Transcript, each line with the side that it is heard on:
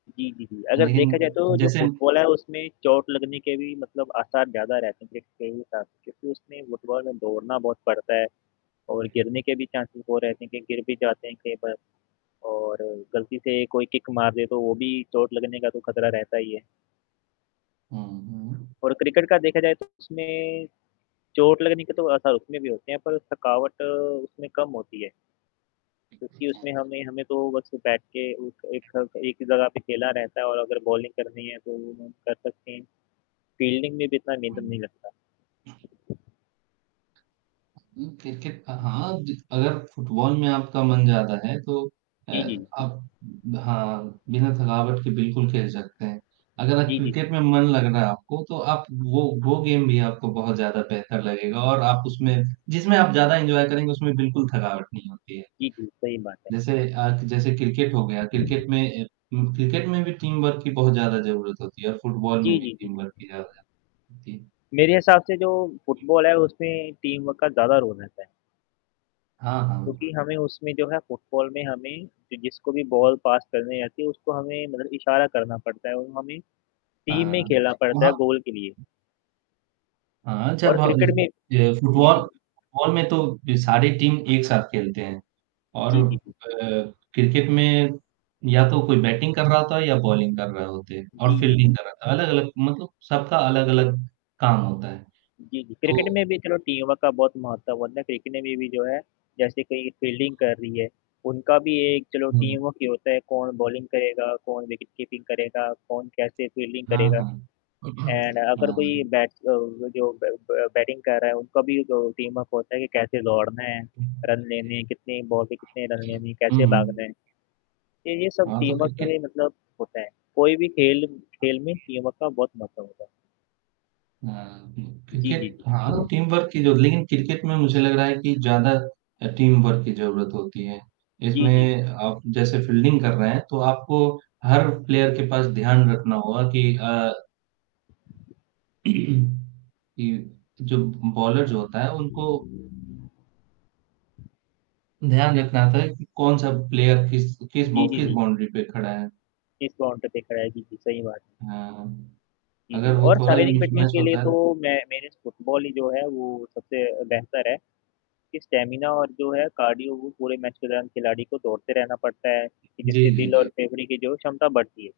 left: जी, जी, जी, अगर
right: लेकिन
left: देखा जाए तो जो
right: जैसे
left: फुटबॉल है, उसमें चोट लगने के भी मतलब आसार ज़्यादा रहते हैं, जितने भी ट क्योंकि उसमें फुटबॉल में दौड़ना बहुत पड़ता है, और गिरने के भी चांससेज़ वो रहते हैं कि गिर भी जाते हैं कई बार और गलती से कोई किक मार दे, तो वो भी चोट लगने का तो खतरा रहता ही है।
right: हुँ, हुँ।
left: और क्रिकेट का देखा जाए तो उसमें, चोट लगने के तो आसार उसमें भी होते हैं पर थकावट उसमें कम होती है। क्योंकि उसमें हमें हमें तो बस बैठ के उ एक
right: [unintelligible]
left: एक ही जगह पे खेला रहता है, और अगर बॉलिंग करनी है तो वो हम कर सकते हैं, फील्डिंग में जितना नेधन
right: अम
left: नहीं लगता।
right: उम, क्रिकेट अ, हाँ, जित अगर फुटबॉल में आपका मन ज़्यादा है तो अ,
left: जी, जी।
right: आप हाँ, बिना थकावट के बिल्कुल खेल सकते हैं। अगर आप
left: जी, जी।
right: क्रिकेट में मन लग रहा है आपको तो आप वो वो गेम भी आपको बहुत ज़्यादा बेहतर लगेगा और आप उसमें जिसमें आप ज़्यादा एन्जॉय करेंगे उसमें बिल्कुल थकावट नहीं होती है।
left: जी, जी, सही बात है।
right: जैसे आप जैसे क्रिकेट हो गया क्रिकेट में अ उम, क्रिकेट में भी टीम वर्क की बहुत ज़्यादा ज़रूरत होती है और फुटबॉल में
left: जी,
right: भी
left: जी, जी।
right: टीम वर्क की ज़्यादा जी
left: मेरे हिसाब से जो फुटबॉल है उसमें टीम वर्क का ज़्यादा रोल रहता है।
right: हाँ, हाँ।
left: क्योंकि हमें उसमें जो है फुटबॉल में हमें कि जिसको भी बॉल पास करनी रहती है उसको हमें मतलब इशारा करना पड़ता है और हमें टीम में
right: हाँ,
left: खेलना पड़ता है
right: वहाँ
left: गोल के लिए।
right: हाँ,
left: और
right: जब हब
left: क्रिकेट में
right: ये
left: जी,
right: फुटबॉल
left: जी।
right: फुटबॉल में तो बी सारी टीम एक साथ खेलते हैं और
left: जी, जी, जी।
right: अ, क्रिकेट में या तो कोई बैटिंग कर रहा होता है या बॉलिंग कर रहे होते और
left: जी, जी, जी।
right: फील्डिंग कर रहा था। अलग-अलग मतलब सबका अलग-अलग काम होता है,
left: जी, जी, क्रिकेट
right: तो
left: में भी चलो टीम वर्क का बहुत महत्व होता, क्रिकेट में भी जो है जैसे कही फ़ील्डिंग कर रही है, उनका भी एक चलो
right: हुँ।
left: टीम वर्क ही होता है कौन बॉलिंग करेगा, कौन विकेट कीपिंग करेगा, कौन कैसे फील्डिंग
right: हाँ,
left: करेगा।
right: हाँ।
left: एंड अगर कोई
right: हाँ।
left: बैट्स अ, जो ब ब बैटिंग कर रहा है, उनका भी जो टीम-अप होता है कि कैसे दौड़ना है, रन
right: जी।
left: लेने कितनी बॉल पे कितने रन
right: जी,
left: लेने,
right: हुँ,
left: कैसे भागना
right: हुँ।
left: है? ये ये सब
right: हाँ, तो
left: टीम वर्क के
right: क्रिकेट
left: लिए मतलब होता है कोई भी खेल खेल में टीम वर्क बहुत महत्व होता है।
right: हाँ, उम,
left: जी, जी,
right: क्रिकेट
left: जी।
right: हाँ, टीम वर्क ही जो लिन क्रिकेट में मुझे लग रहा है कि ज़्यादा अ, टीम वर्क की ज़रूरत होती है।
left: जी, जी।
right: इसमें आप जैसे फील्डिंग कर रहे हैं, तो आपको हर प्लेयर के पास ध्यान रखना होगा कि अ कि जो ब बॉलर जो होता है उनको ध्यान रखना होता है कि कौन-सा प्लेयर किस किस बॉ
left: जी, जी,
right: किस
left: जी।
right: बाउंड्री पे खड़ा है।
left: किस प्लोंट पे खड़ा है। जी, जी, सही बात।
right: हाँ,
left: जी, जी,
right: अगर वो
left: और
right: थोड़ा भी
left: शारीरिक फिटनेस
right: मिसमैच
left: के लिए
right: होता है
left: तो मैं मेरे फुटबॉल ही जो है, वो सबसे अ, बेहतर है कि स्टैमिना और जो है कार्डियो वो पूरे मैच के दौरान खिलाड़ी को दौड़ते रहना पड़ता है कि
right: जी,
left: जिससे
right: जी,
left: दिल और
right: जी।
left: फेफड़े की जो है क्षमता बढ़ती है।